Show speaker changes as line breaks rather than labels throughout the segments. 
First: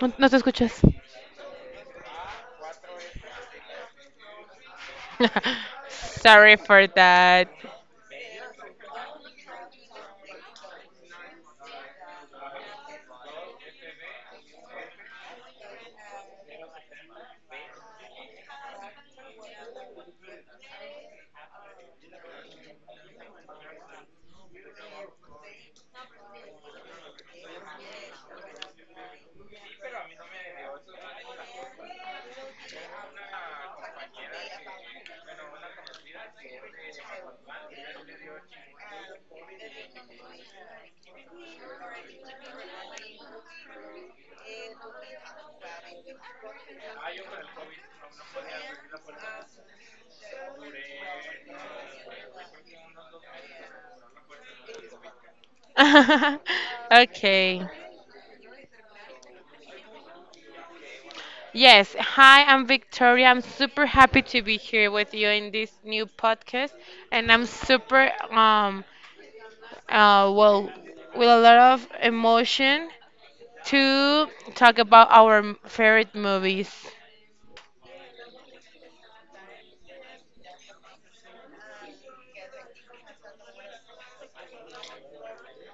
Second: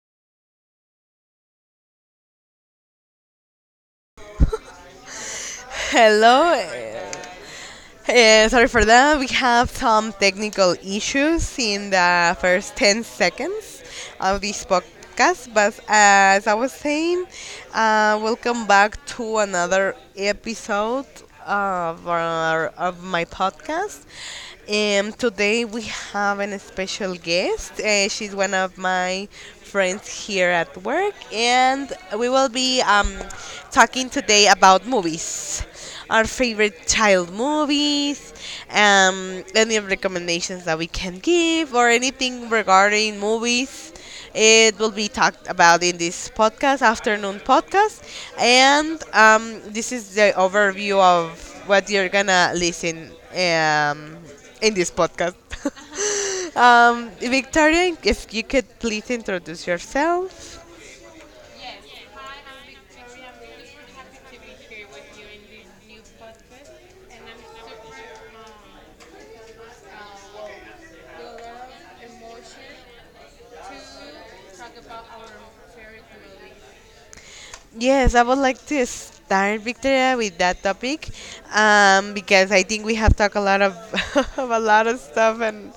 No, no te escuchas.
Hello.
Sorry for that.
Sorry for that. We have some technical issues in the first 10 seconds of this podcast. But as I was saying, welcome back to another episode of my podcast. Today we have an special guest. She's one of my friends here at work, and we will be talking today about movies, our favorite child movies, any recommendations that we can give, or anything regarding movies. It will be talked about in this podcast, afternoon podcast. And this is the overview of what you're gonna listen in this podcast.
Okay.
Victoria, if you could please introduce yourself.
Yes. Hi, I'm Victoria. I'm super happy to be here with you in this new podcast, and I'm super well, with a lot of emotion to talk about our favorite movies.
Yes, I would like to start, Victoria, with that topic, because I think we have talked a lot of, of a lot of stuff, and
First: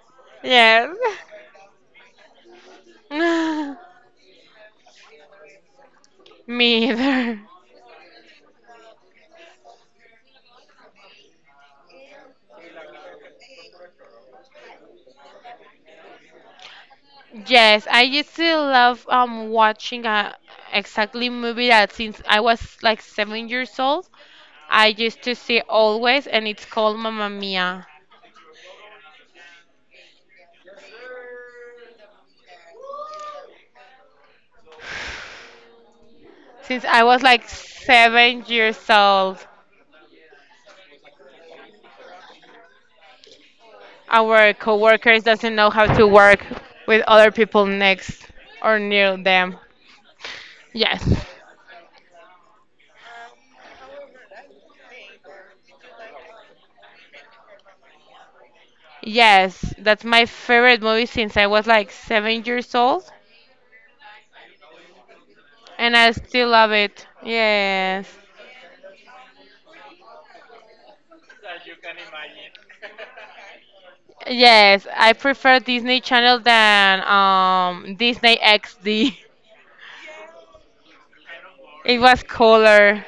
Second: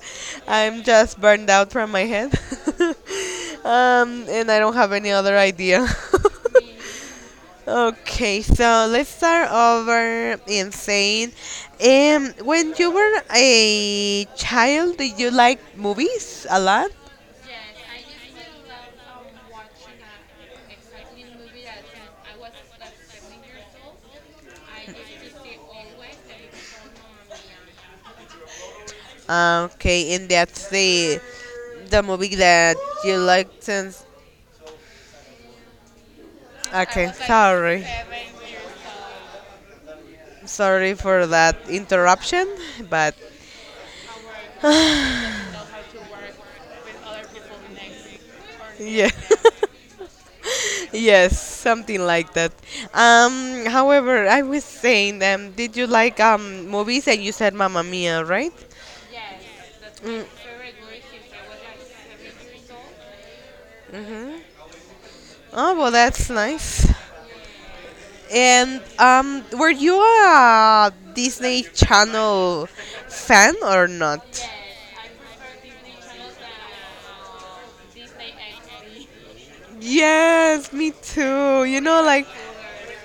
I'm
Yes.
just burned out from my head, and I don't have any other idea.
Me either.
Okay, so let's start over in saying, when you were a child, did you like movies a lot?
Yes, I used to love watching exactly movie that since I was like 7 years old, I used to see always, and it's called Mamma Mia.
Okay, and that's the movie that you liked since.
Since I
Okay,
was like
sorry.
7 years old,
Sorry for that interruption, but
our coworkers doesn't know how to work with other people next or
yeah.
near them. Yes,
Yes, something like that. However, I was saying, did you like movies, and you said Mamma Mia, right?
yes, that's my favorite movie since I was like 7 years old,
Mm-hmm. Oh, well
and I
that's
still love
nice.
it. Yes.
And were you a Disney Channel fan or not?
Yes, I prefer Disney Channel than Disney XD.
Yes, me too. You
It
know,
was
like,
cooler.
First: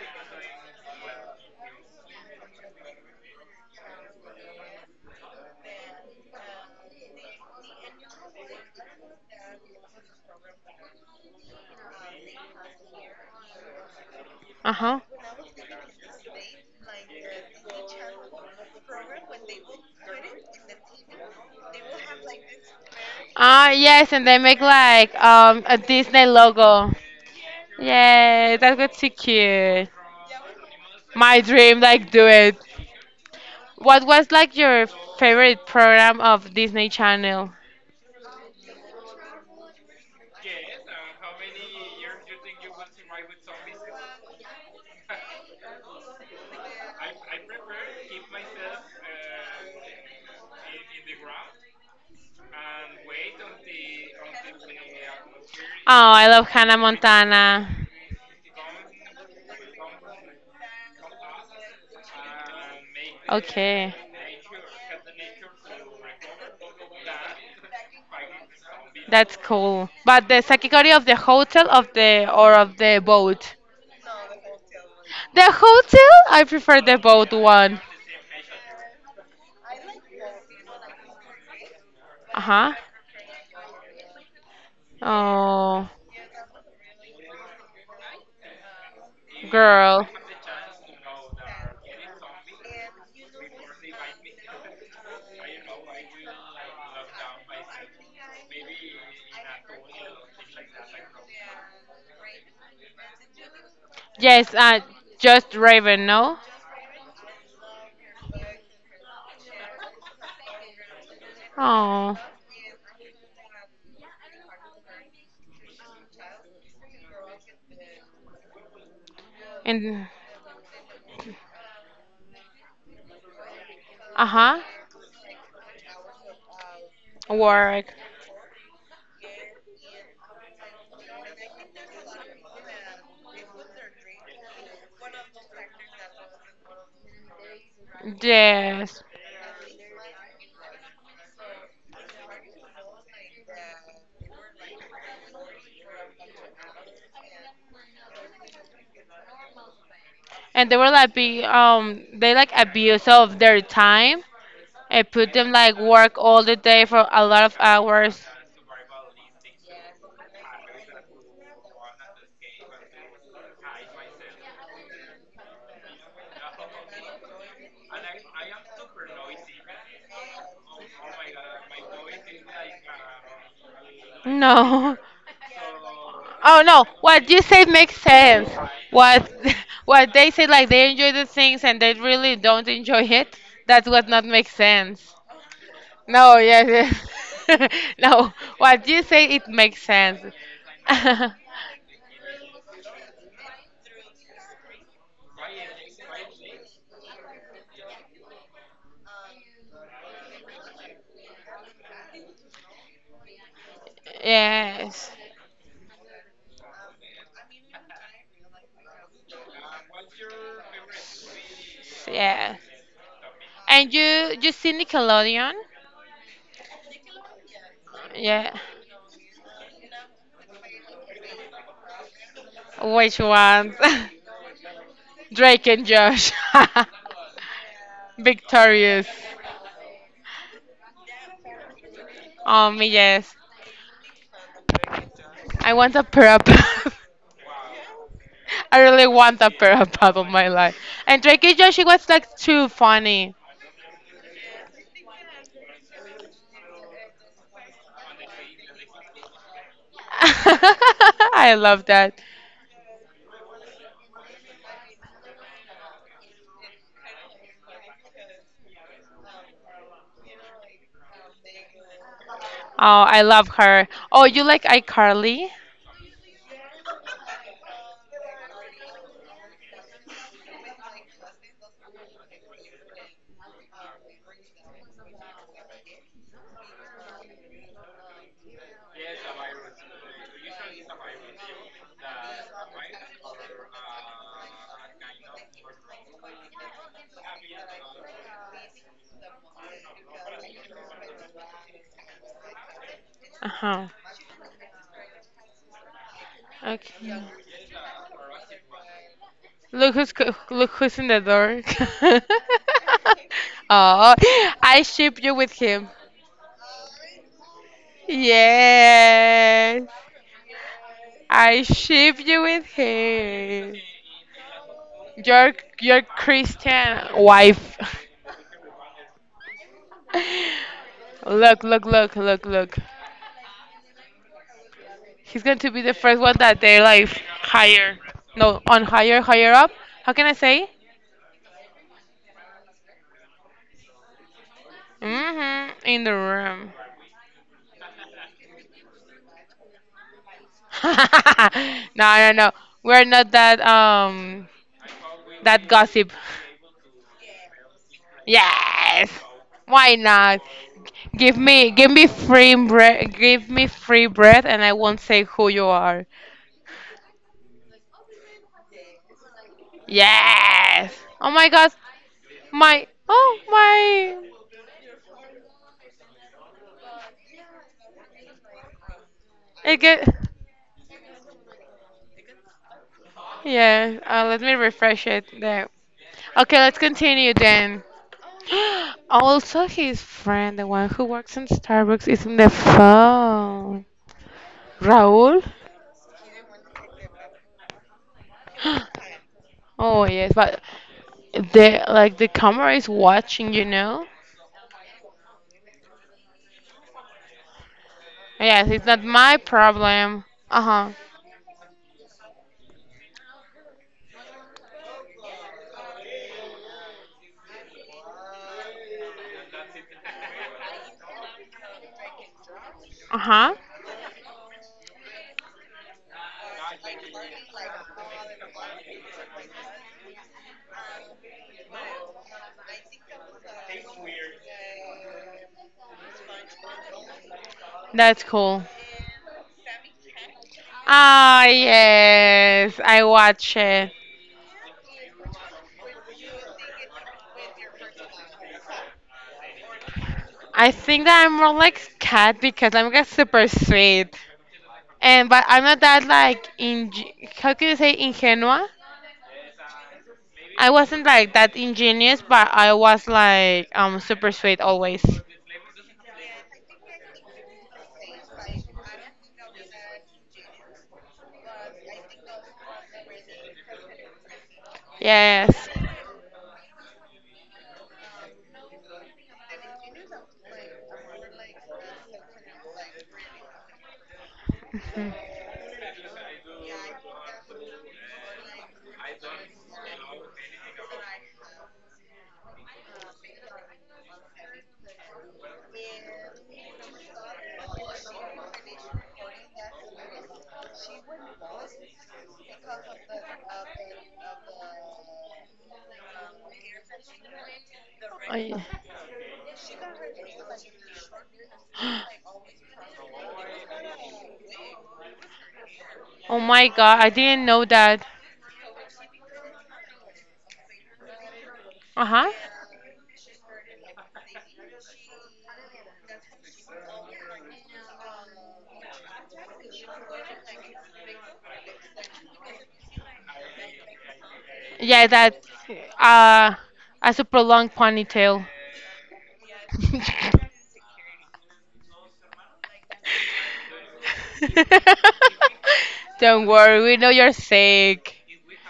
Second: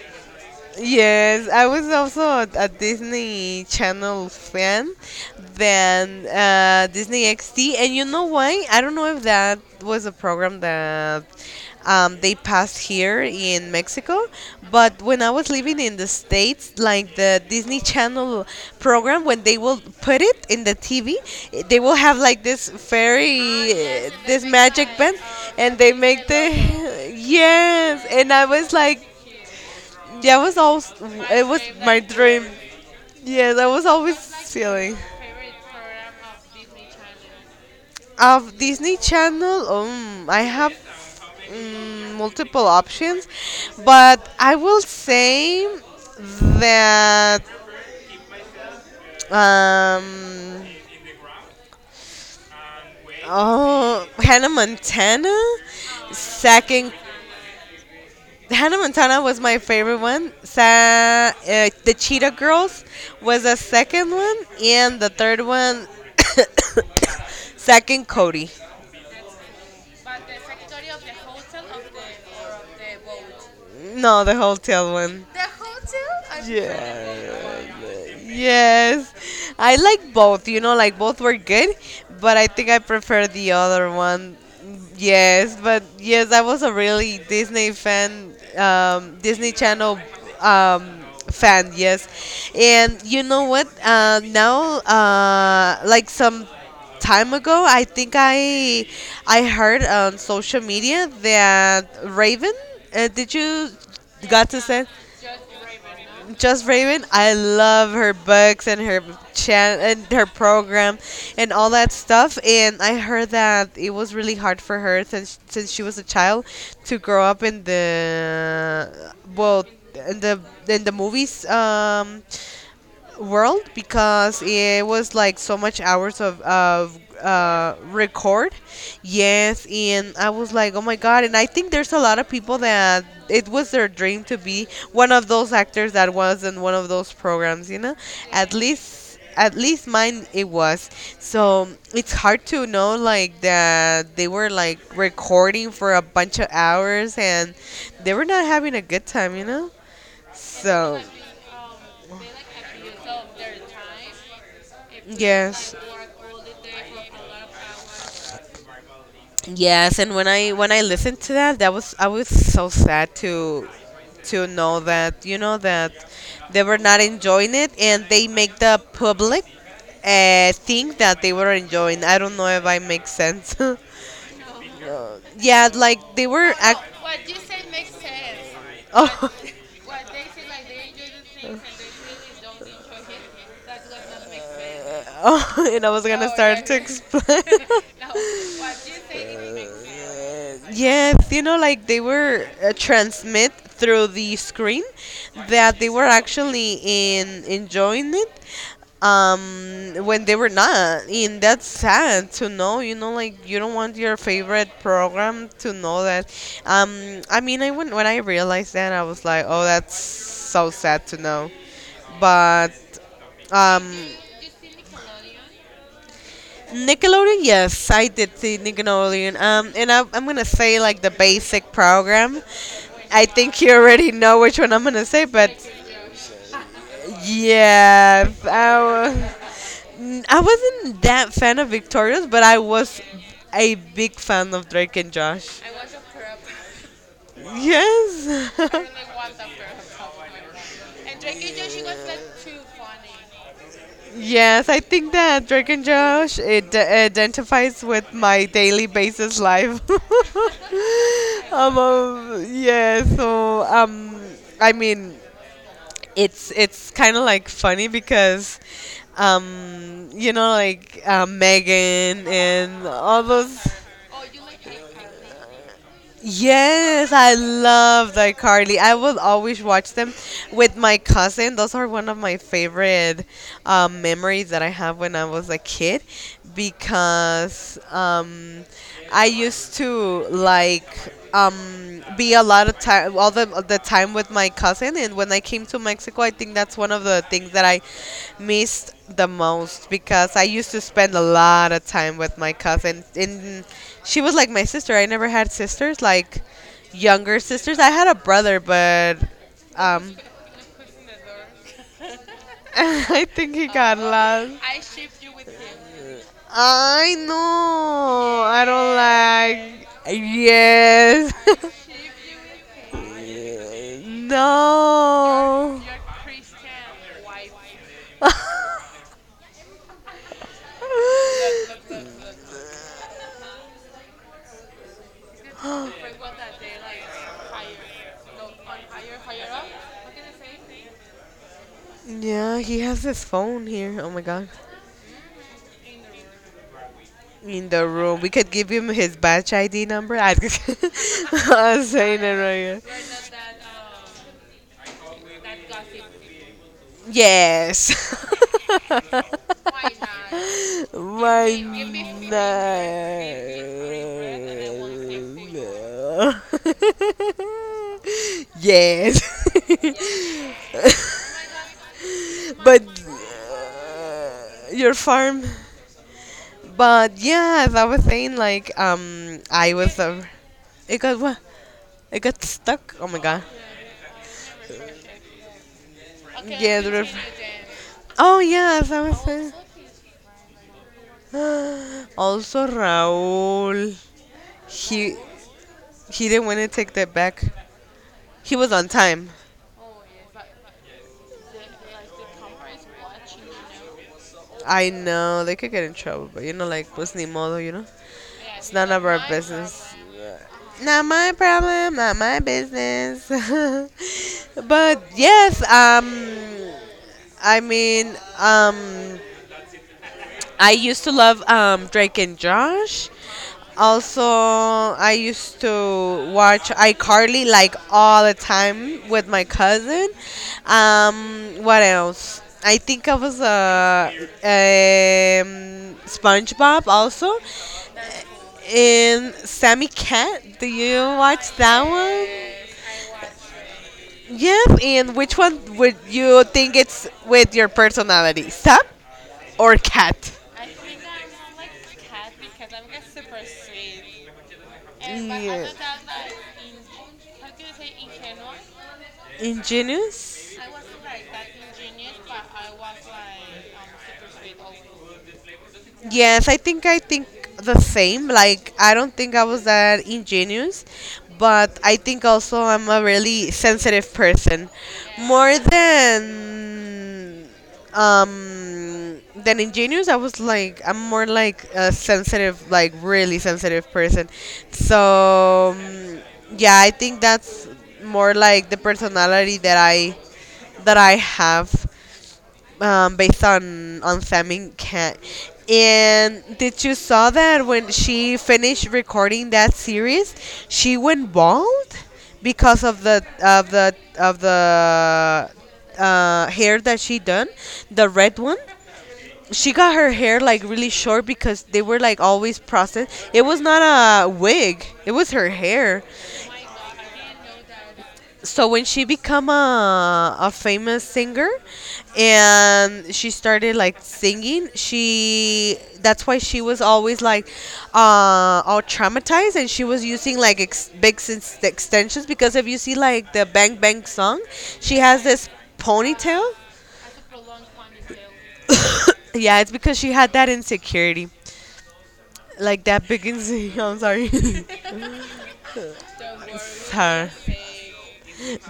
yes, I was also a Disney Channel fan then Disney XD, and you know why? I don't know if that was a program that they passed here in Mexico,
Uh-huh.
but when I was living in the States, like the Disney Channel program, when they will put it in the TV, they will have like this
Ah,
fairy,
yes, and they
this
make
magic
like
band, and
a
they
Disney
make
logo.
the yes, and I
Yeah,
was
that was
like,
too cute.
yeah, it was always.
My
It was
dream,
my
like do
dream.
it.
Yeah, that was
What
always
was like your
feeling.
favorite program of Disney Channel? Oh,
Of Disney Channel, I have, multiple options, but I will say that, um, oh, Hannah Montana,
I love Hannah
second.
Montana.
Hannah Montana was my favorite one. The Cheetah Girls was the
Okay.
second one, and the third one, second Cody.
That's cool. But the category of the hotel of the or of the boat?
No, the hotel one.
The hotel? I prefer the boat
Yeah.
one.
Yes, I like both. You know, like both were good, but I think
Uh-huh.
I prefer the other one. Yes, but
Oh,
yes, I was a really Disney fan, Disney Channel
girl.
um, fan. Yes, and you know what? Now, like some time ago, I think I heard on social media that Raven. Did you got
Yes,
to say?
just Raven, no?
Just Raven, I love her books and her and her program and all that
Oh,
stuff. And I heard that it was really hard for her since she was a child to grow up in the, well,
and
in the, in the movies world, because
uh-huh.
it was like so much hours of
Work.
record. Yes, and I was like, oh my god. And I think there's a lot of people that it was their dream to be one of those actors that was in one of those programs, you know, at
Yes.
least at least mine it was. So it's hard to know like that they were like recording for a bunch of hours and they were not having a good time, you know,
and they were
so
like be they like abuse of their time and put them
yes.
like work all the day for a lot of hours.
Yes, and when I listened to that, that was, I was so sad to know that, you know, that they were not enjoying it, and they make the public think that they were enjoying. I don't know if I make sense.
No.
Yeah, like they were.
Oh no, what you say makes sense. What
Oh,
what they say like they enjoy the things and they really don't enjoy it. That's what not makes sense.
oh, and I was gonna
No,
start
yes,
to explain.
yes. No, what you say it makes sense.
Yes, you know, like they were transmit through the screen that they were actually in enjoying it when they were not, and that's sad to know, you know, like you don't want your favorite
Yes.
program to know that. Um i mean i when, when i realized that I was like, oh, that's so sad to know.
Yeah.
But um
And you see Nickelodeon?
Nickelodeon, yes, I did
Yeah.
see Nickelodeon. And I'm gonna say like the basic program.
Which
I think you
ones?
already know which one I'm gonna say, but
Drake and Josh.
yes, I,
Victorious.
wa- N- I wasn't that fan of Victorious, but I
Um
was
yes.
a big fan of Drake and Josh.
I want a pair of pants.
Yes.
I really want a pair of pants on my life. And Drake and Josh it was like too funny.
Yes, I think that Drake and Josh it identifies with my daily basis life.
I love that.
Yeah, so I mean, it's kind of like funny because, you know, like Megan and
Oh, I
all
love
those.
her. Oh, you like iCarly?
Yes, I love the Carly. I will always watch them with my cousin. Those are one of my favorite memories that I have when I was a kid because I used to like be a lot of time, all the time with my cousin. And when I came to Mexico, I think that's one of the things that I missed the most because I used to spend a lot of time with my cousin. And
Uh-huh.
she was like my sister. I never had sisters, like
Okay.
younger sisters. I had a brother, but
Look who's
um,
look who's in the door.
I think he got
Oh,
lost.
I ship you with him.
I know. I don't
Yes,
like. Yes.
I ship you with him. Your
No.
your Christian wife. Look, look, look, look, look. He's going to be the first one that they like hire. No, on higher, higher up. How can I say?
Yeah, he has his phone here. Oh my god.
Mm-hmm. In the room.
In the room. We could give him his batch ID number. I
No,
I'm saying it
no, no.
right here.
We're not that that gossip.
Yes.
Yes. Why not? Give
my
me, give me
me,
free bread, give me free bread, and I won't say who you are.
yes.
Yes. Oh my God,
But
my, oh my,
uh, your farm. But yeah, as I was saying, like I
it
was
get.
it got what, it got stuck. Oh my god.
Yeah. Let me refresh it there. Okay, let's
Yeah, the river.
continue then.
Oh yeah, as I was saying.
Also, his friend, the one who works in Starbucks, is in the
Also,
phone.
Raul, he
Raul.
he didn't want to take that back. He was on time.
Oh yes, but the like the camera is watching.
I know they could get in trouble, but you know, like, pues ni modo, you know.
Yes,
It's
it's
none
not
of our
my
business.
problem. Uh huh.
Not my problem, not my business. But yes, I mean, um, I used to love Drake and Josh.
Uh huh.
Also, I used to watch iCarly like all the time with my cousin. What else? I think I was a, SpongeBob also,
That's cool.
and Sammy Cat. Do you
Ah,
watch that
yes,
one?
I watch it.
Yes, and which one would you think it's with your personality, Sam or Cat?
I think that I'm more like cat because I'm like super sweet, and but I'm
Yeah.
not that like in how can you say ingenua?
Ingenious?
I wasn't like that ingenious, but I was like super sweet always.
Yes, I think the same. Like I don't think I was that ingenuous, but I think also I'm a really sensitive person, more
Yes.
than ingenious. I was like, I'm more like a sensitive, like really sensitive person. So yeah, I think that's more like the personality that I have, based on Famine Cat. And did you saw that when she finished recording that series, she went bald
Mhm.
because of the hair that she done, the red
I,
one. She got her hair like really short because they were like always processed. It was not a wig. It was her hair.
oh my God, I didn't know that.
So when she became a famous singer
Uh huh.
and she started like singing, she, that's why she was always like all traumatized, and she was using like big extensions, because if you see like the bang bang song, she
Yeah,
has
that
this ponytail.
uh, as a prolonged ponytail.
Yeah, it's because she had that insecurity, like that big insecurity. I'm sorry.
Don't worry, we know
Sorry.
you're sick.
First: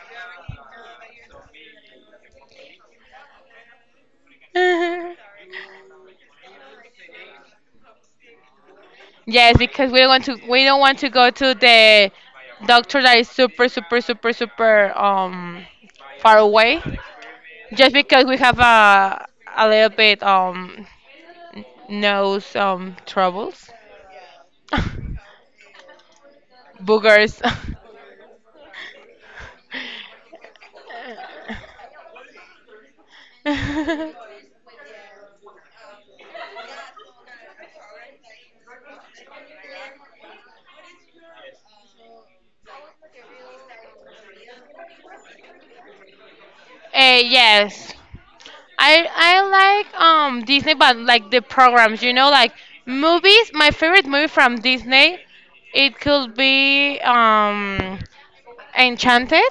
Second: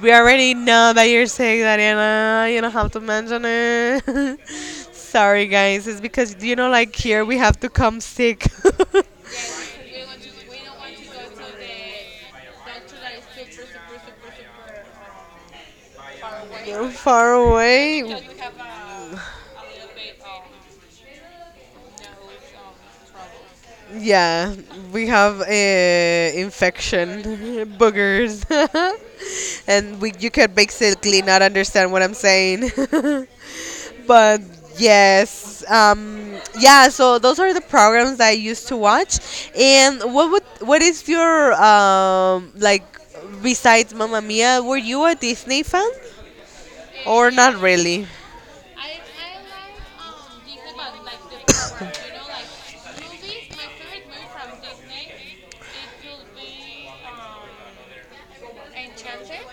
We already know that you're sick, Dariana. You don't have to mention it. Sorry, guys. It's because, you know, like here we have to come sick.
Yes, because we don't want to go to the doctor that is super super super super far away.
You're far
Just
away.
because we have a little bit nose troubles,
Yeah, we have infection,
boogers.
boogers, and we, you can basically not understand what I'm saying.
uh,
But yes, yeah. So those are the programs that I used to watch. And what would, what is your like besides Mamma Mia? Were you a Disney fan or not
yes,
really?
I like Disney, but like the programs, like movies. My favorite movie from Disney, it could be Enchanted,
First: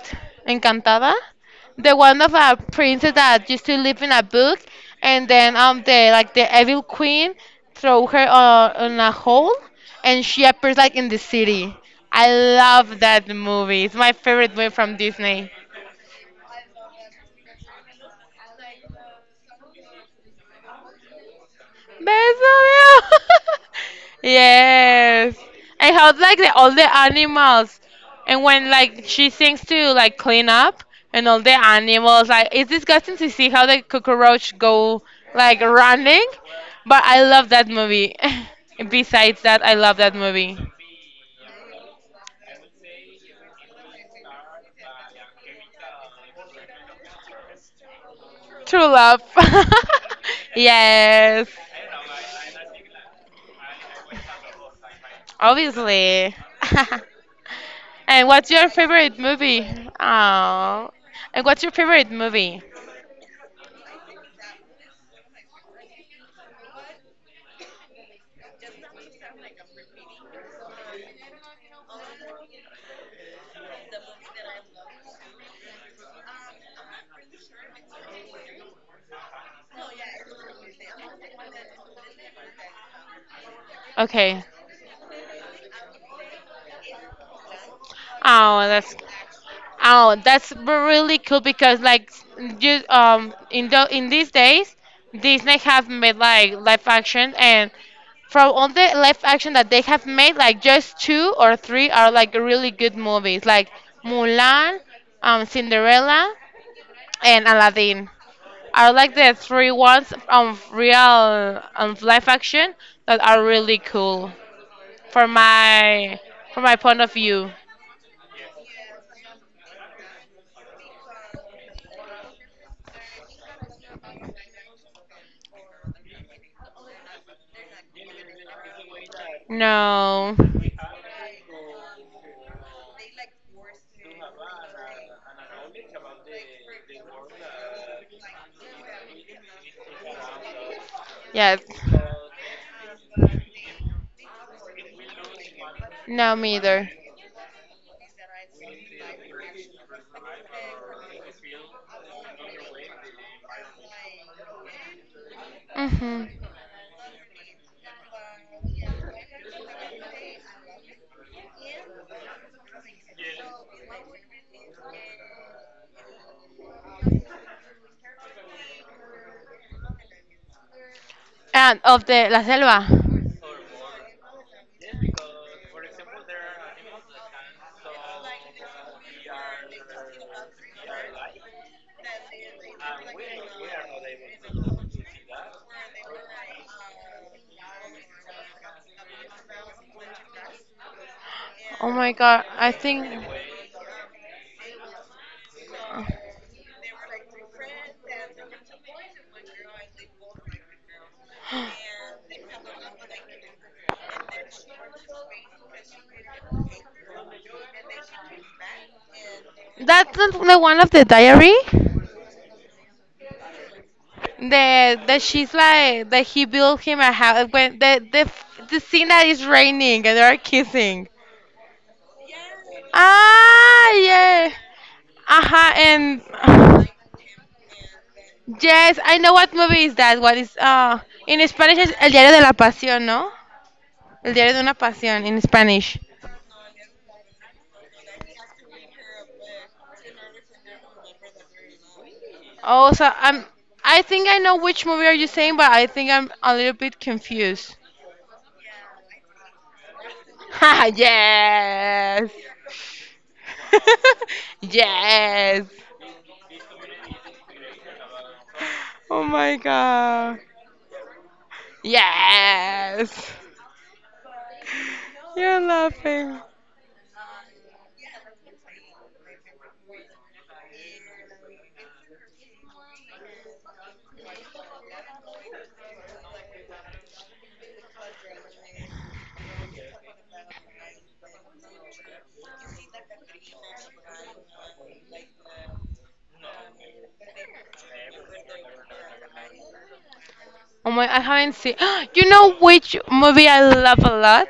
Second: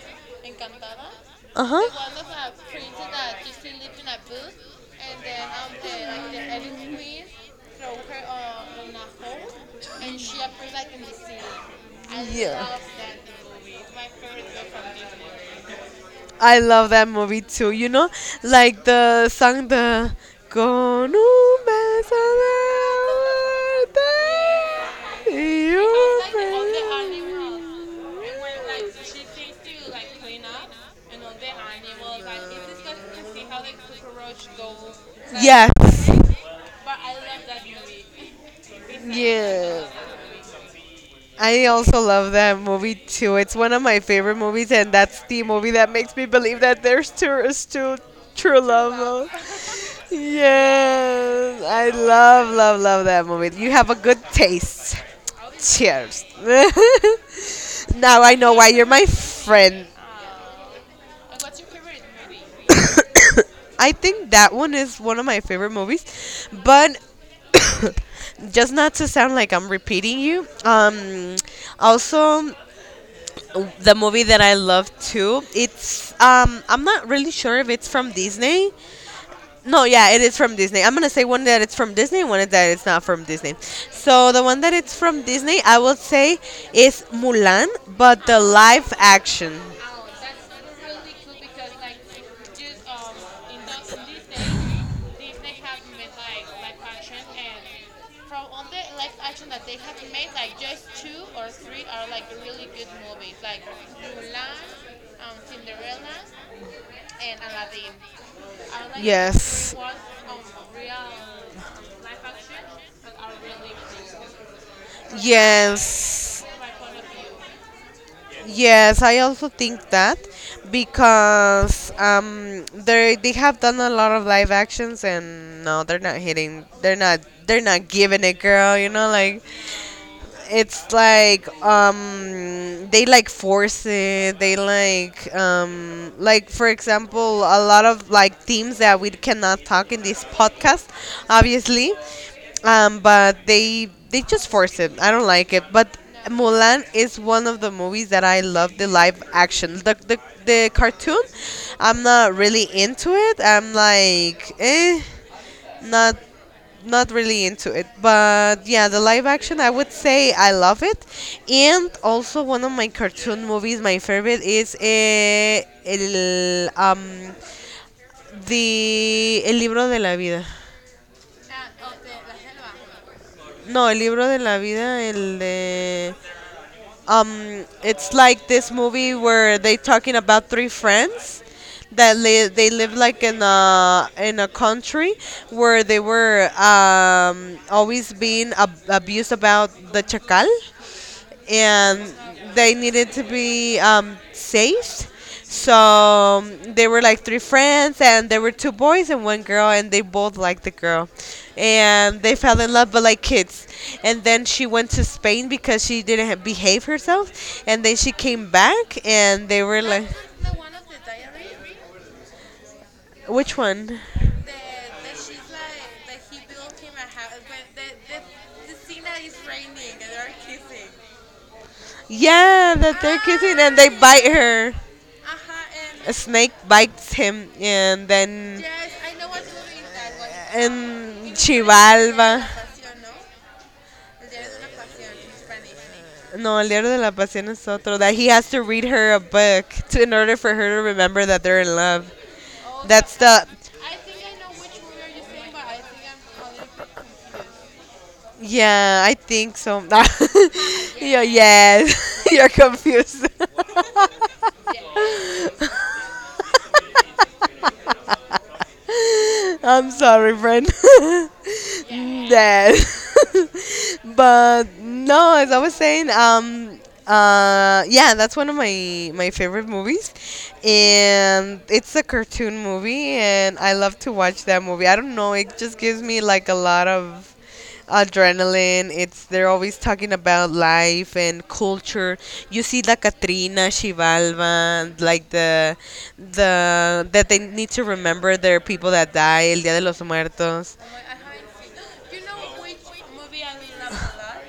Encantada,
Uh
the
huh.
one of a princess that used to live in a book, and then the like the evil queen throw her on a hole, and she appears like in the city.
Yeah.
I
Yeah.
love that movie. It's my favorite movie from Disney.
I love that movie too. You know, like the song, the Con un beso
Bezalel.
de amor y
Yes.
It
And how like the, all
un
the animals and when like she
beso-
sings to like clean up and all the animals like it's disgusting to see how the cockroach go
Like,
like running.
yes.
But I love that movie.
Everything.
Besides that, I
Yeah.
love that movie.
I also love that movie too. It's one of my favorite movies, and that's the movie that makes me believe that there's true, still true
True love.
love.
Yes.
Yes, I love, love, love that movie. You have a good taste. Cheers.
Obviously.
Now
And
I
what's
know
your
why you're my
favorite movie?
friend.
Oh. And what's your favorite movie?
I think that one is one of my favorite movies, but just not to sound like I'm repeating you. Also, the movie that I love too. It's I'm not really sure if it's from Disney. No, yeah, it is from Disney. I'm gonna say one that it's from Disney, one that it's not from Disney. So
Okay,
the one that it's from Disney, I will say is Mulan, but the
Oh,
live
that's
action.
oh, that's really cool because like you in these days, Disney have made like live action, and from all the live action that they have made, like just two or three are like really good movies, like Mulan, Cinderella, and Aladdin are like the three
Yes.
ones on real on live action that are really cool for my
Yes,
from my point of view.
yes, I also think that because they have done a lot of live actions and no, they're not hitting. They're not, they're not giving it, girl.
No.
It's like they like force it. They like for example a lot of like themes that we cannot talk in this podcast,
Yes.
obviously. But they just force it. I don't like it, but
No, me
Mulan
either.
is one of the movies that I love the live action. The cartoon, I'm not really into it. I'm like, eh, not,
Hmm.
not really into it. But yeah, the live action, I would say I love it. And also one of my cartoon movies, my favorite is el the El Libro de la Vida.
And of the La Selva.
No, El Libro de la Vida, el de it's like this movie where they talking about three friends that they live like in a country where they were, always being abused about the chacal.
Oh my
And
god, I
they
think.
needed to be, saved. So, they were like three friends, and there were two boys and one girl, and they both liked the girl, and they fell in love, but like kids. And then she went to Spain because she didn't behave herself, and then she came back, and they were like,
That's not the one of the diary?
which one?
The That she's like that he built him a house when the scene that is raining and they are kissing.
Yeah, that they're kissing, and
Ah,
they bite
yeah.
her.
Aha,
A
and
snake bites him, and then
yes, I know what movie is that. What is
and
in Spanish is El Diario
Chivalva.
de la Pasión, ¿no? El Diario de una Pasión in Spanish.
No, El Diario de la Pasión is otro. That he has to read her a book to, in order for her to remember that they're in love.
Oh, so
That's the.
I think I know which movie are you saying, but I think I'm a little bit confused.
Yeah, I think so.
Ha,
Yeah, yes.
yes.
You're confused.
Yes. Oh my
I'm
god.
sorry, friend. Dad.
Yes.
but no, as
You're
I was saying,
laughing.
yeah, that's one of my favorite movies, and it's a cartoon movie, and I love to watch that movie. I don't know, it just gives me like a lot of adrenaline. It's they're always talking about life and culture. You see La Katrina, Chivalva, like the that they need to remember there are people that die El Día de los Muertos.
Oh my, I haven't seen. You know which movie I love a lot?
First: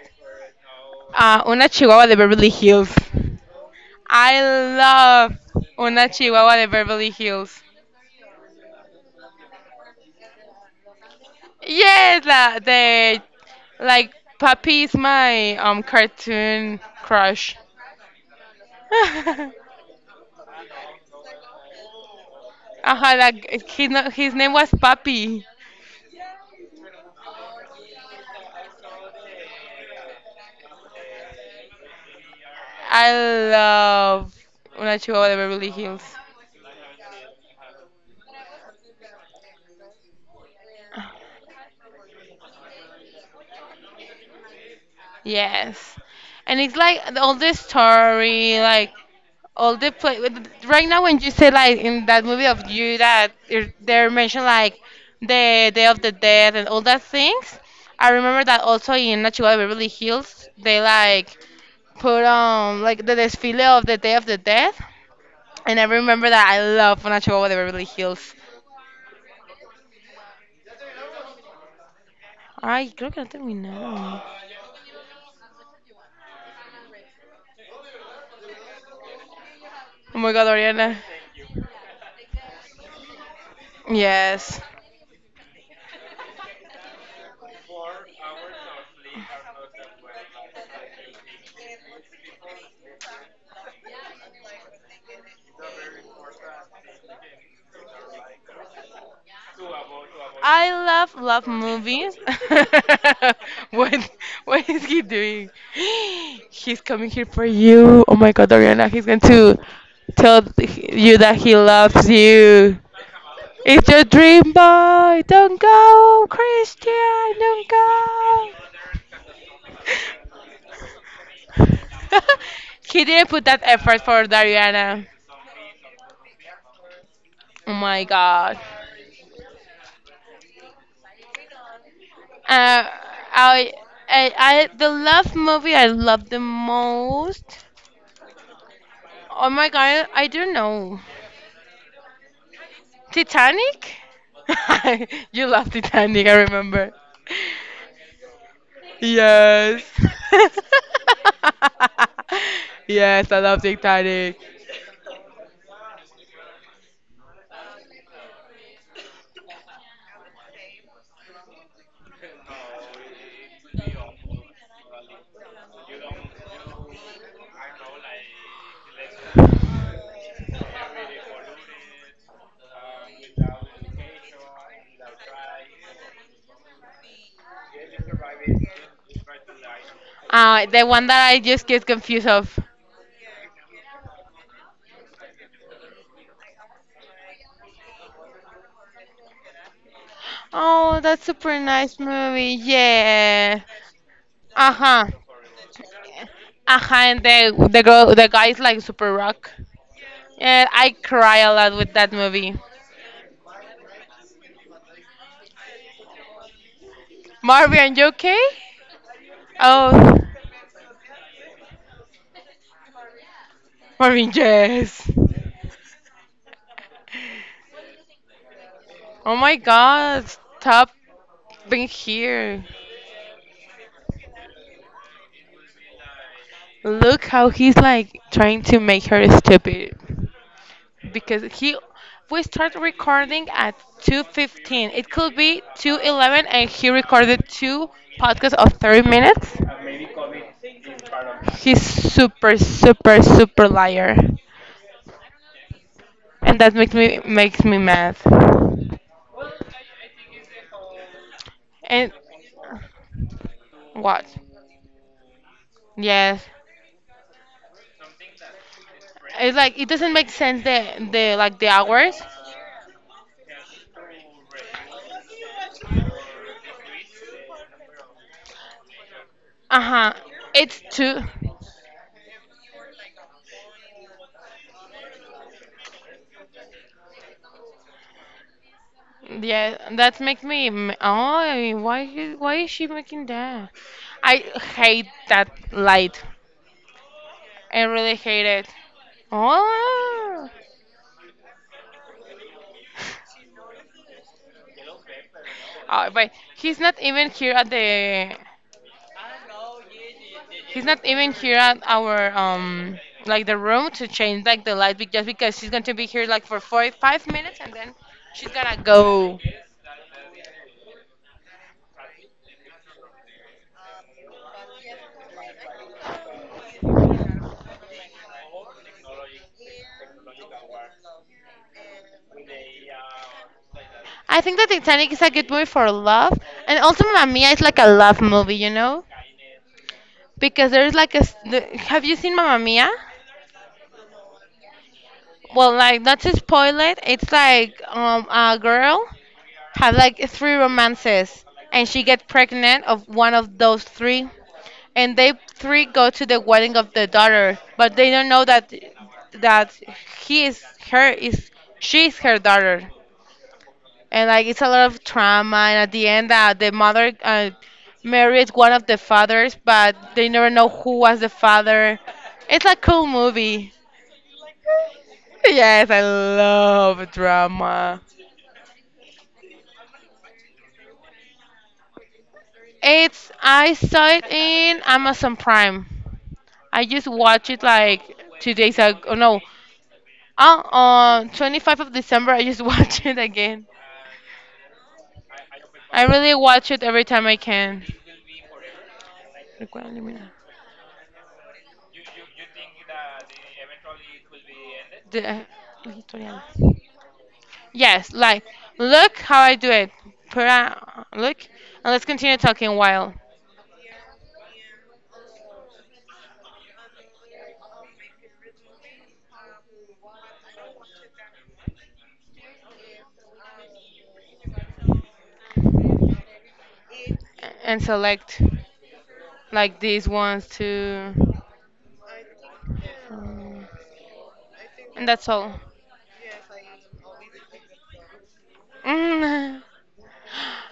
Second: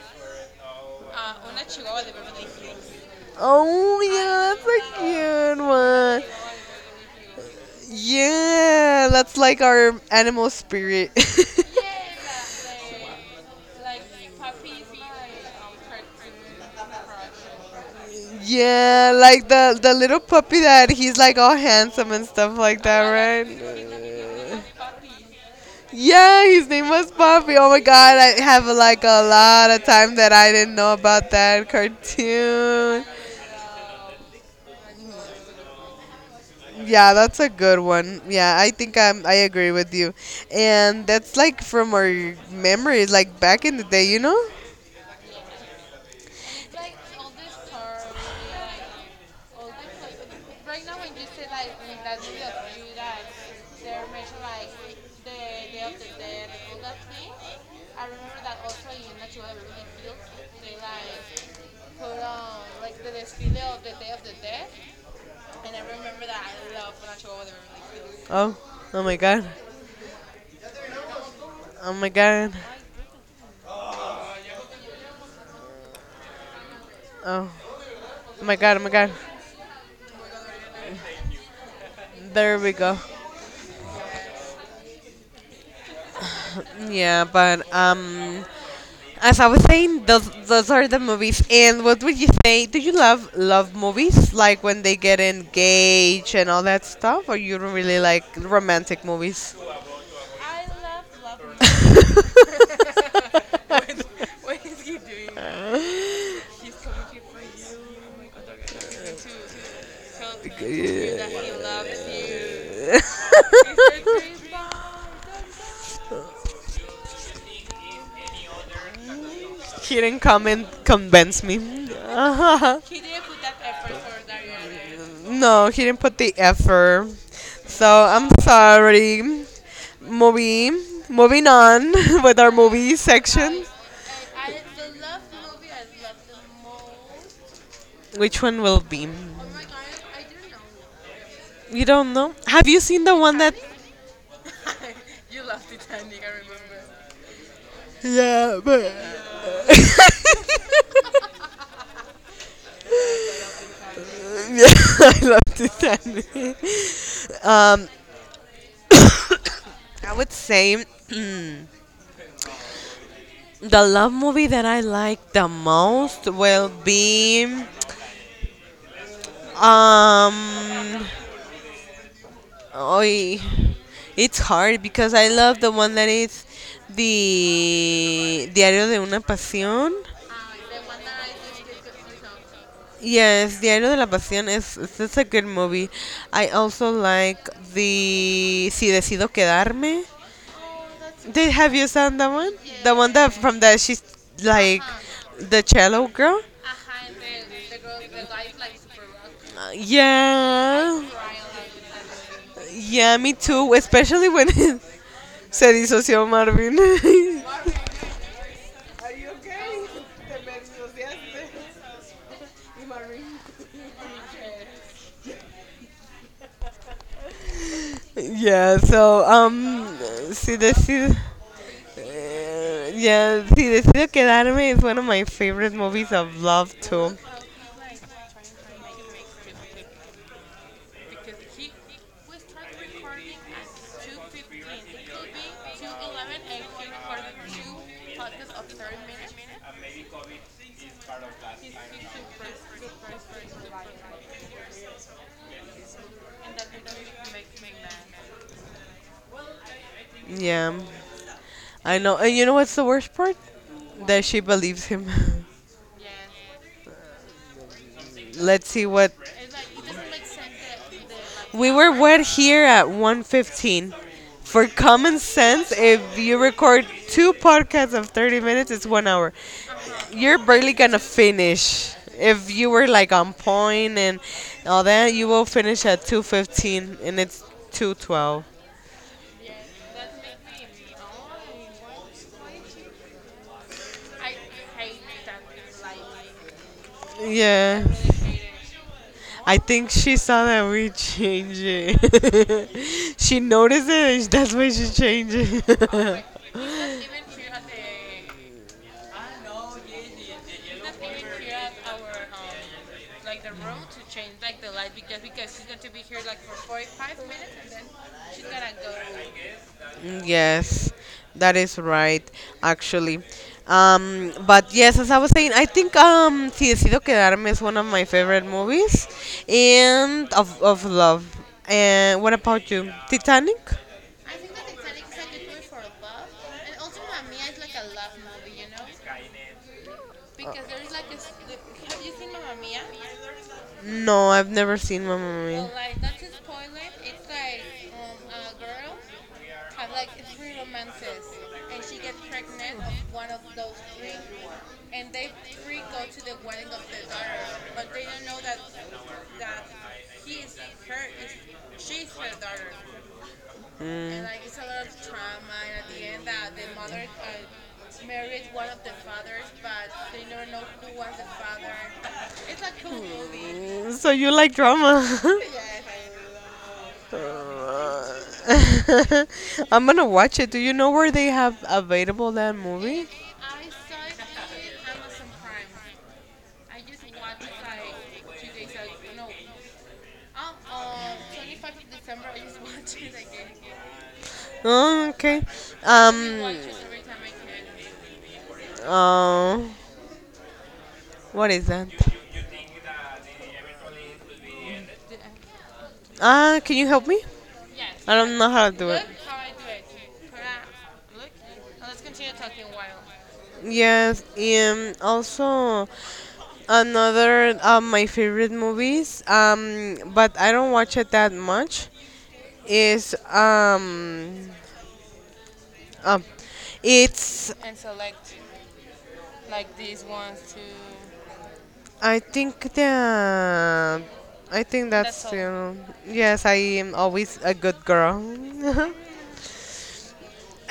Una Chihuahua de Beverly Hills.
Oh
I
yeah, that's a
love
cute
Una
one.
Chihuahua de Beverly Hills.
Yeah, that's like our animal spirit.
Yes, la, the like Papi is my cartoon crush.
Yeah, like
uh
the little puppy that he's like all handsome and stuff like that, right?
like his his name was Papi.
Yeah, his name was Poppy. Oh my god, I have like a lot of time that I didn't know about that cartoon.
I love Una Chihuahua de Beverly Hills.
Yeah, that's a good one. Yeah, I agree with you. And that's like from our memories, like back in the day, you know?
Yes, and it's like all this story, like all the play right now when you say like in that movie of you that they're mentioned like the Day of the Dead and all that things. I remember that also in Natural Beverly Hills they like put on like the desfile of the Day of the Dead, and I remember that I love Natural de Beverly Hills.
Oh, oh my god. Oh my god.
Ay, creo que no terminamos.
Oh, oh my god, oh my god.
Oh my God, Oriana.
There we go.
Yes.
Yeah, but as I was saying, those are the movies. And what would you say? Do you love love movies, like when they get engaged and all that stuff, or you don't really like romantic movies?
I love love movies. what what is he doing? He's coming here for you. Oh my god, Ariana, he's going to tell you that he loves you. It's your dream boy. Don't go, Christian. Don't
He didn't come
go.
and convince me.
He didn't put that effort for Dariana.
No, he didn't put the effort.
Oh
So
my
I'm
god.
sorry. Movie, moving on with our
Uh,
movie
I,
section.
the love movie I love the most.
Which one will be?
Oh my god, I do know.
You don't know? Have you seen the one that.
Titanic? You love Titanic, I remember.
Yeah, but.
Yes. Yes, I love Titanic.
Yeah, I love this anime. Um, I would say. The love movie that I like the most will be um oy, it's hard because I love the one that is the Diario de una Pasión.
The one that I just get confused of.
Yes, Diario de la Pasión is- it's a good movie. I also like the Si Decido Quedarme.
Oh, that's
Did
super
have you
nice
seen that
movie.
one? The one that
Yeah.
from that she's like
Uh-huh.
the cello girl.
Uh-huh, and the guy is like super rock. Yeah, I
Yeah,
cry a lot with that movie.
yeah, me too. Especially when se disoció Marvin.
Marvin, you okay? Oh, Marvin, yes.
Yeah, so
Oh my god,
Si
stop
Decido.
being here.
Yeah, si decido quedarme, is one of my favorite movies of love too.
Look how he's like trying to make her stupid. Because he we started recording at 2:15. It could be 2:11 and he recorded two podcasts of 30 minutes. He's super super super liar. And that makes me mad.
Yeah, I
And
know. And you know what's the worst part?
what?
That she believes him.
Yes.
Let's see what
It's like it doesn't make sense the like the
we were.
hours.
Wet here at 1:15. For common sense, if you record two podcasts of 30 minutes, it's 1 hour.
Uh-huh.
You're barely
It's
gonna
too.
finish. If you were like on point and all that, you will finish at 2:15, and it's 2:12.
Yeah, that makes me. Oh, why is she making that? I hate that light. I
Yeah.
really hate it.
I think she saw
Oh.
that we change it. She noticed it, and that's why she changed
Oh,
it.
but he's not even here at the. He's not even here at our like the room to change like the light just because she's going to be here like for 4 or 5 minutes, and then she's gonna go.
Yes, that is right, actually. But yes, as I was saying, I think Si Decido Quedarme is one of my favorite movies, and of love. And what about you, Titanic?
I think that Titanic is a good movie for love, and also Mamma Mia is like a love movie because there's like Have you seen Mamma Mia?
No, I've never seen Mamma Mia.
Well, like not to spoil it, it's like a girl had like three romances, and she get pregnant of one of those three, and they three go to the wedding of the daughter, but they don't know that that he is her is she is her daughter. And like it's a lot of trauma, and at the end the mother married one of the fathers, but they
Mm.
never know who was the father. It's a cool movie.
So you like drama?
Yes, I love drama.
Uh, I'm gonna watch it. Do you know where they have available that movie?
It's i saw it in Amazon Prime. I just watched it like 2 days ago, no, on 25th of December I just watched it again.
Oh, okay.
I really
Um.
watch it every time I can.
Oh,
Recuerda eliminar.
what is that?
De- la historia.
Ah, can you help me?
Yes,
I don't
like,
know how to do it.
look how I do it. Look, and let's continue talking a while.
Yes, and also another of my favorite movies, but I don't watch it that much. Is um, it's
And select, like, these ones too.
I think
Um,
the I think
And that's
you
all.
know, yes, I am always a good girl.
Mm.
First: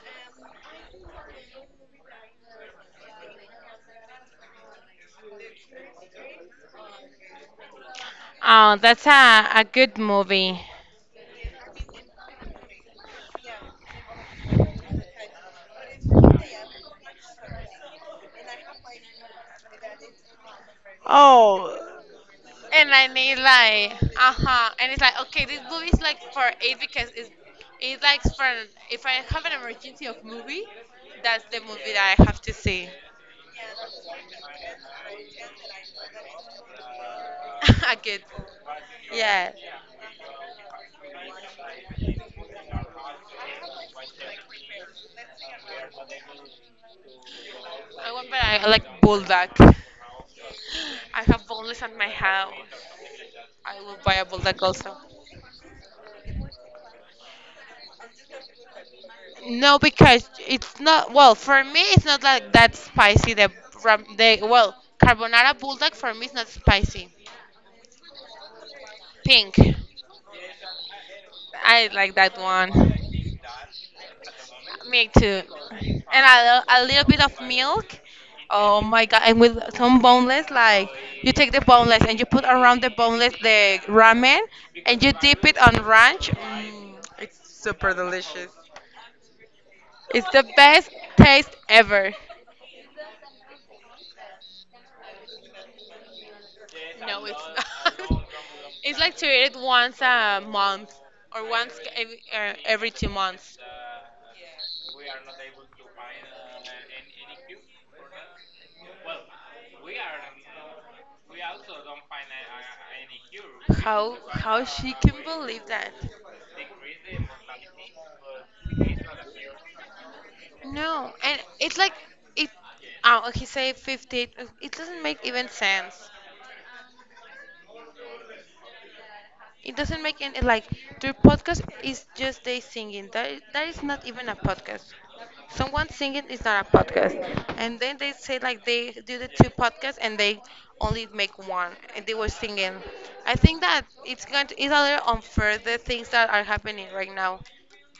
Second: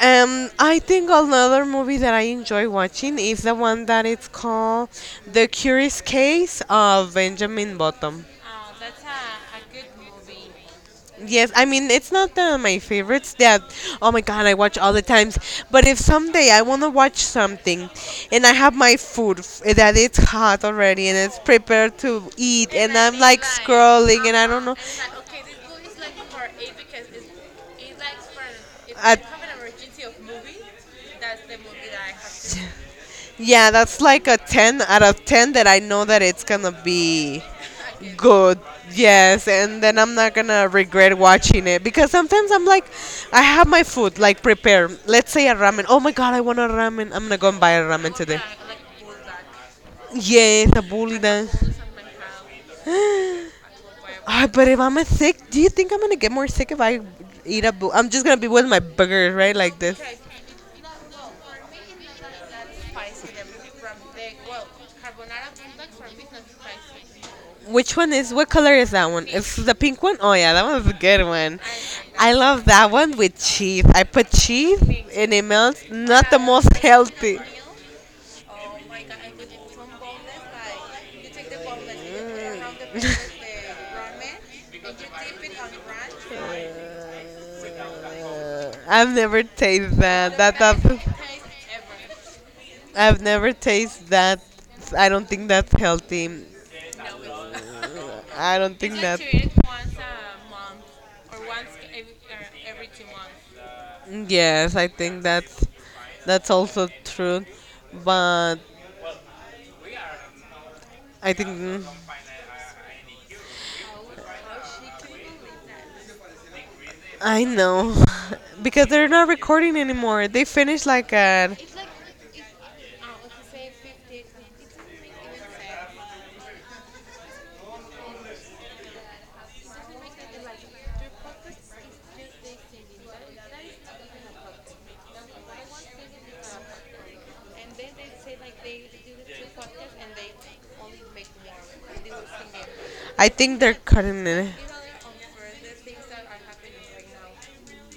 I think another movie that I enjoy watching is the one that it's called The Curious Case of Benjamin Button.
Oh, that's a good movie.
Yes, I mean it's not my favorites that oh my god I watch all the times. But if someday I wanna watch something, and I have my food that it's hot already and it's
Oh,
prepared to eat,
and
and
I
am
need
like
like,
scrolling
uh
and I don't
huh.
know,
And it's like, okay, this movie is like for eight because it's like for if I have an emergency of movie, that's the movie that I have to see.
yeah, that's like a 10 out of 10 that I know that it's gonna be
A good,
good. Yes,
yeah.
and then I'm not gonna regret watching it because sometimes I'm like, I have my food like prepared. Let's say a ramen. Oh my god, I want a ramen. I'm gonna go and buy a
I
ramen
want,
today.
but I like bulldog.
Yes, a
I have
bulldog.
boneless at my house. I will buy a
Ah,
bulldog
but if
also.
I'm a sick, do you think I'm gonna get more sick if I eat a bull? I'm just gonna be with my burgers, right?
No,
Like this.
because it's not. Well, for me, it's not like that spicy. The ram, the well carbonara bulldog for me is not spicy.
Which one is? What color is that one?
Pink.
It's pink. The pink one. Oh yeah, that one's a good one.
I like
I like that I
that
one. Love
one.
that one with cheese. I put cheese Me
Me
and
too.
it too. Melts.
And
Not the most
a little bit of
healthy.
milk. Oh
Oh my
my
god,
god! And
with
with
from
some
boneless,
boneless, like
like
you
you
take
take the
the
boneless,
boneless and
you
you
put
put
around
around
the
the
boneless
boneless the
the ramen,
ramen
and you
and you dip
dip
it on ranch. Mm,
it
it's super
around.
delicious.
I've never tasted
It's
that.
the
That's
best
the doesn't. Best
taste ever.
taste ever. I've never tasted that. I don't think that's healthy.
No, it's not.
I don't think
It's like
that.
to eat it once a month or once every 2 months.
Yes, I think that's also true, but I think
How how now she can believe that?
I know because they're not recording anymore. They finished
No,
like
and
at
it's like it. Oh, he said 50. It doesn't make even sense. It doesn't make any like their podcast is just they singing. That is not even a podcast. Someone singing is not a podcast. And then they say like they do the two podcasts and they only make one and they were singing.
I
I think
think they're
that it's
cutting
going
it.
to it's a little unfair the things that are happening right now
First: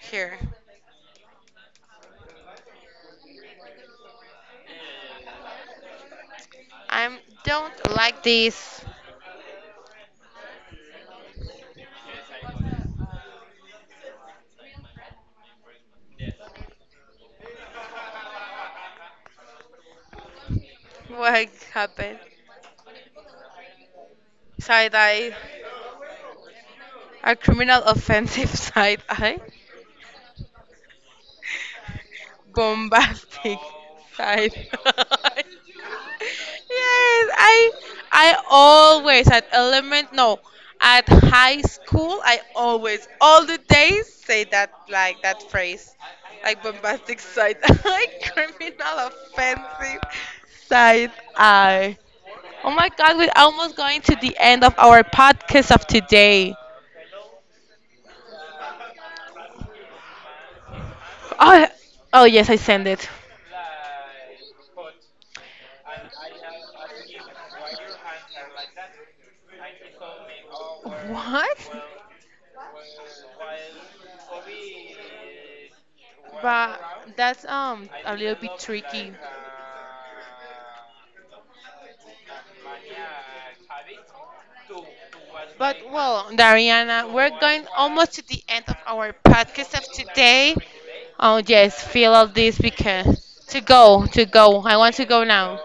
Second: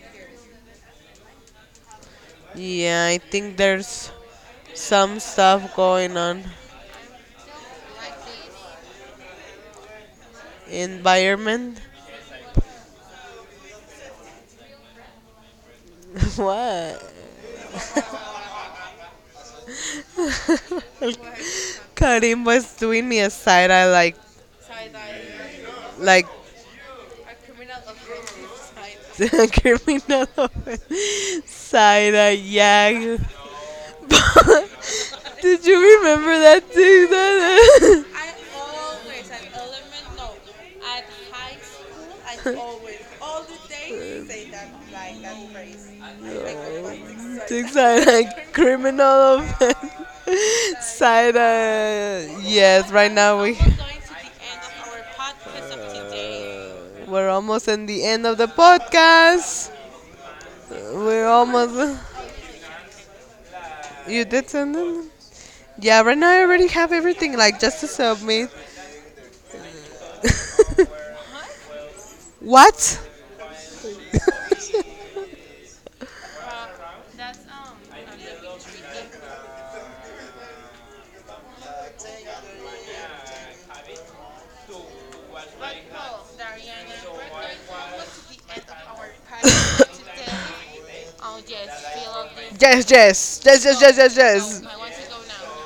here.
Yeah, I think there's some stuff going on.
I don't like this.
Environment? What?
What happened?
Karim was doing me a side eye
Side eye.
like
A criminal offensive side eye.
criminal offense. Side eye, yeah.
Bombastic side.
Did you remember that thing?
Yes, I
That
I always at element no, at high school I always all the days say that like that phrase. Like bombastic side like
like
criminal
criminal offense.
offensive side
Side
eye. Oh my
yes, right
god, we're
now
almost going to the end of our podcast of today.
we're almost in the end of the podcast. We're
Oh,
almost.
oh yes, I send it.
You did send them. Yeah, right now I already have everything like just to submit.
What?
What?
But that's a little bit tricky. But well, Dariana, we're going almost to the end of our podcast of today. Oh yes, feel all this
Yes,
because
yes,
to go,
yes,
to go. I want to go now.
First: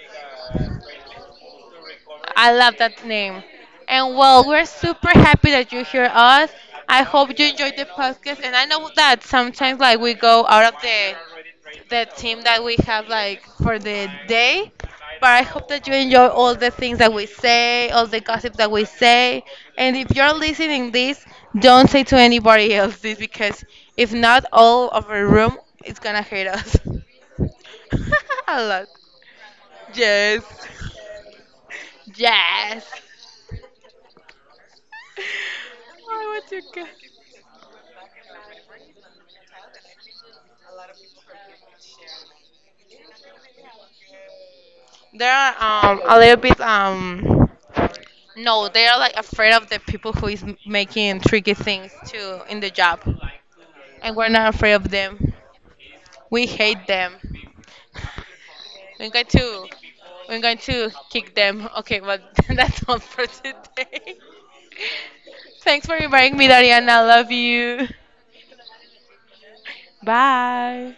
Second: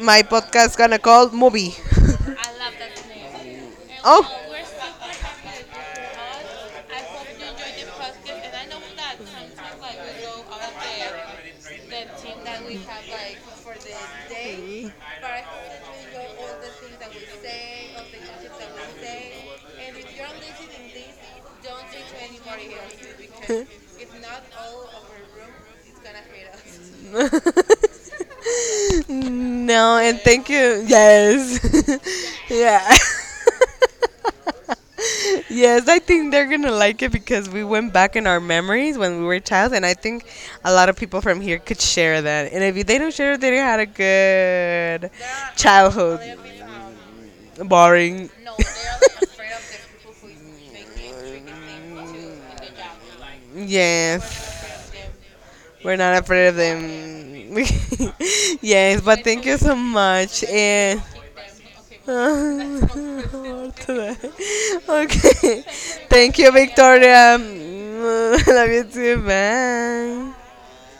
my podcast gonna call movie.
I
I
love that name. And well, we're super happy that you hear us. I hope you enjoyed the podcast. And I know that sometimes like we go out of the team that we have like for the day. But I hope that you enjoy all the things that we say, all the gossip that we say. And if you're listening this, don't say to anybody else this because if not, all of our room is gonna hate us. A lot.
no, and
Yes.
thank you. Yes.
Yes.
Yeah. Yes, I
I
think they're
want
going
to
to
go.
like it because we went back in our memories when we were child, and I think a lot of people from here could share that. And if they don't share it, they didn't had a good
They are a
childhood.
little bit
Boring.
no, they are like afraid of the people who is making tricky things too in the job, and we're not
Yes.
afraid of them.
We're not
We
afraid of
hate them.
them. Yes,
We're
but
going
thank you
to
so
we're
much.
going to
And
kick them. Okay, but that's all for
Ortada.
today.
Okay.
Thanks for
Thank
inviting me,
you,
Dariana. I love
Victoria.
you.
Love you too. Bye.
Bye.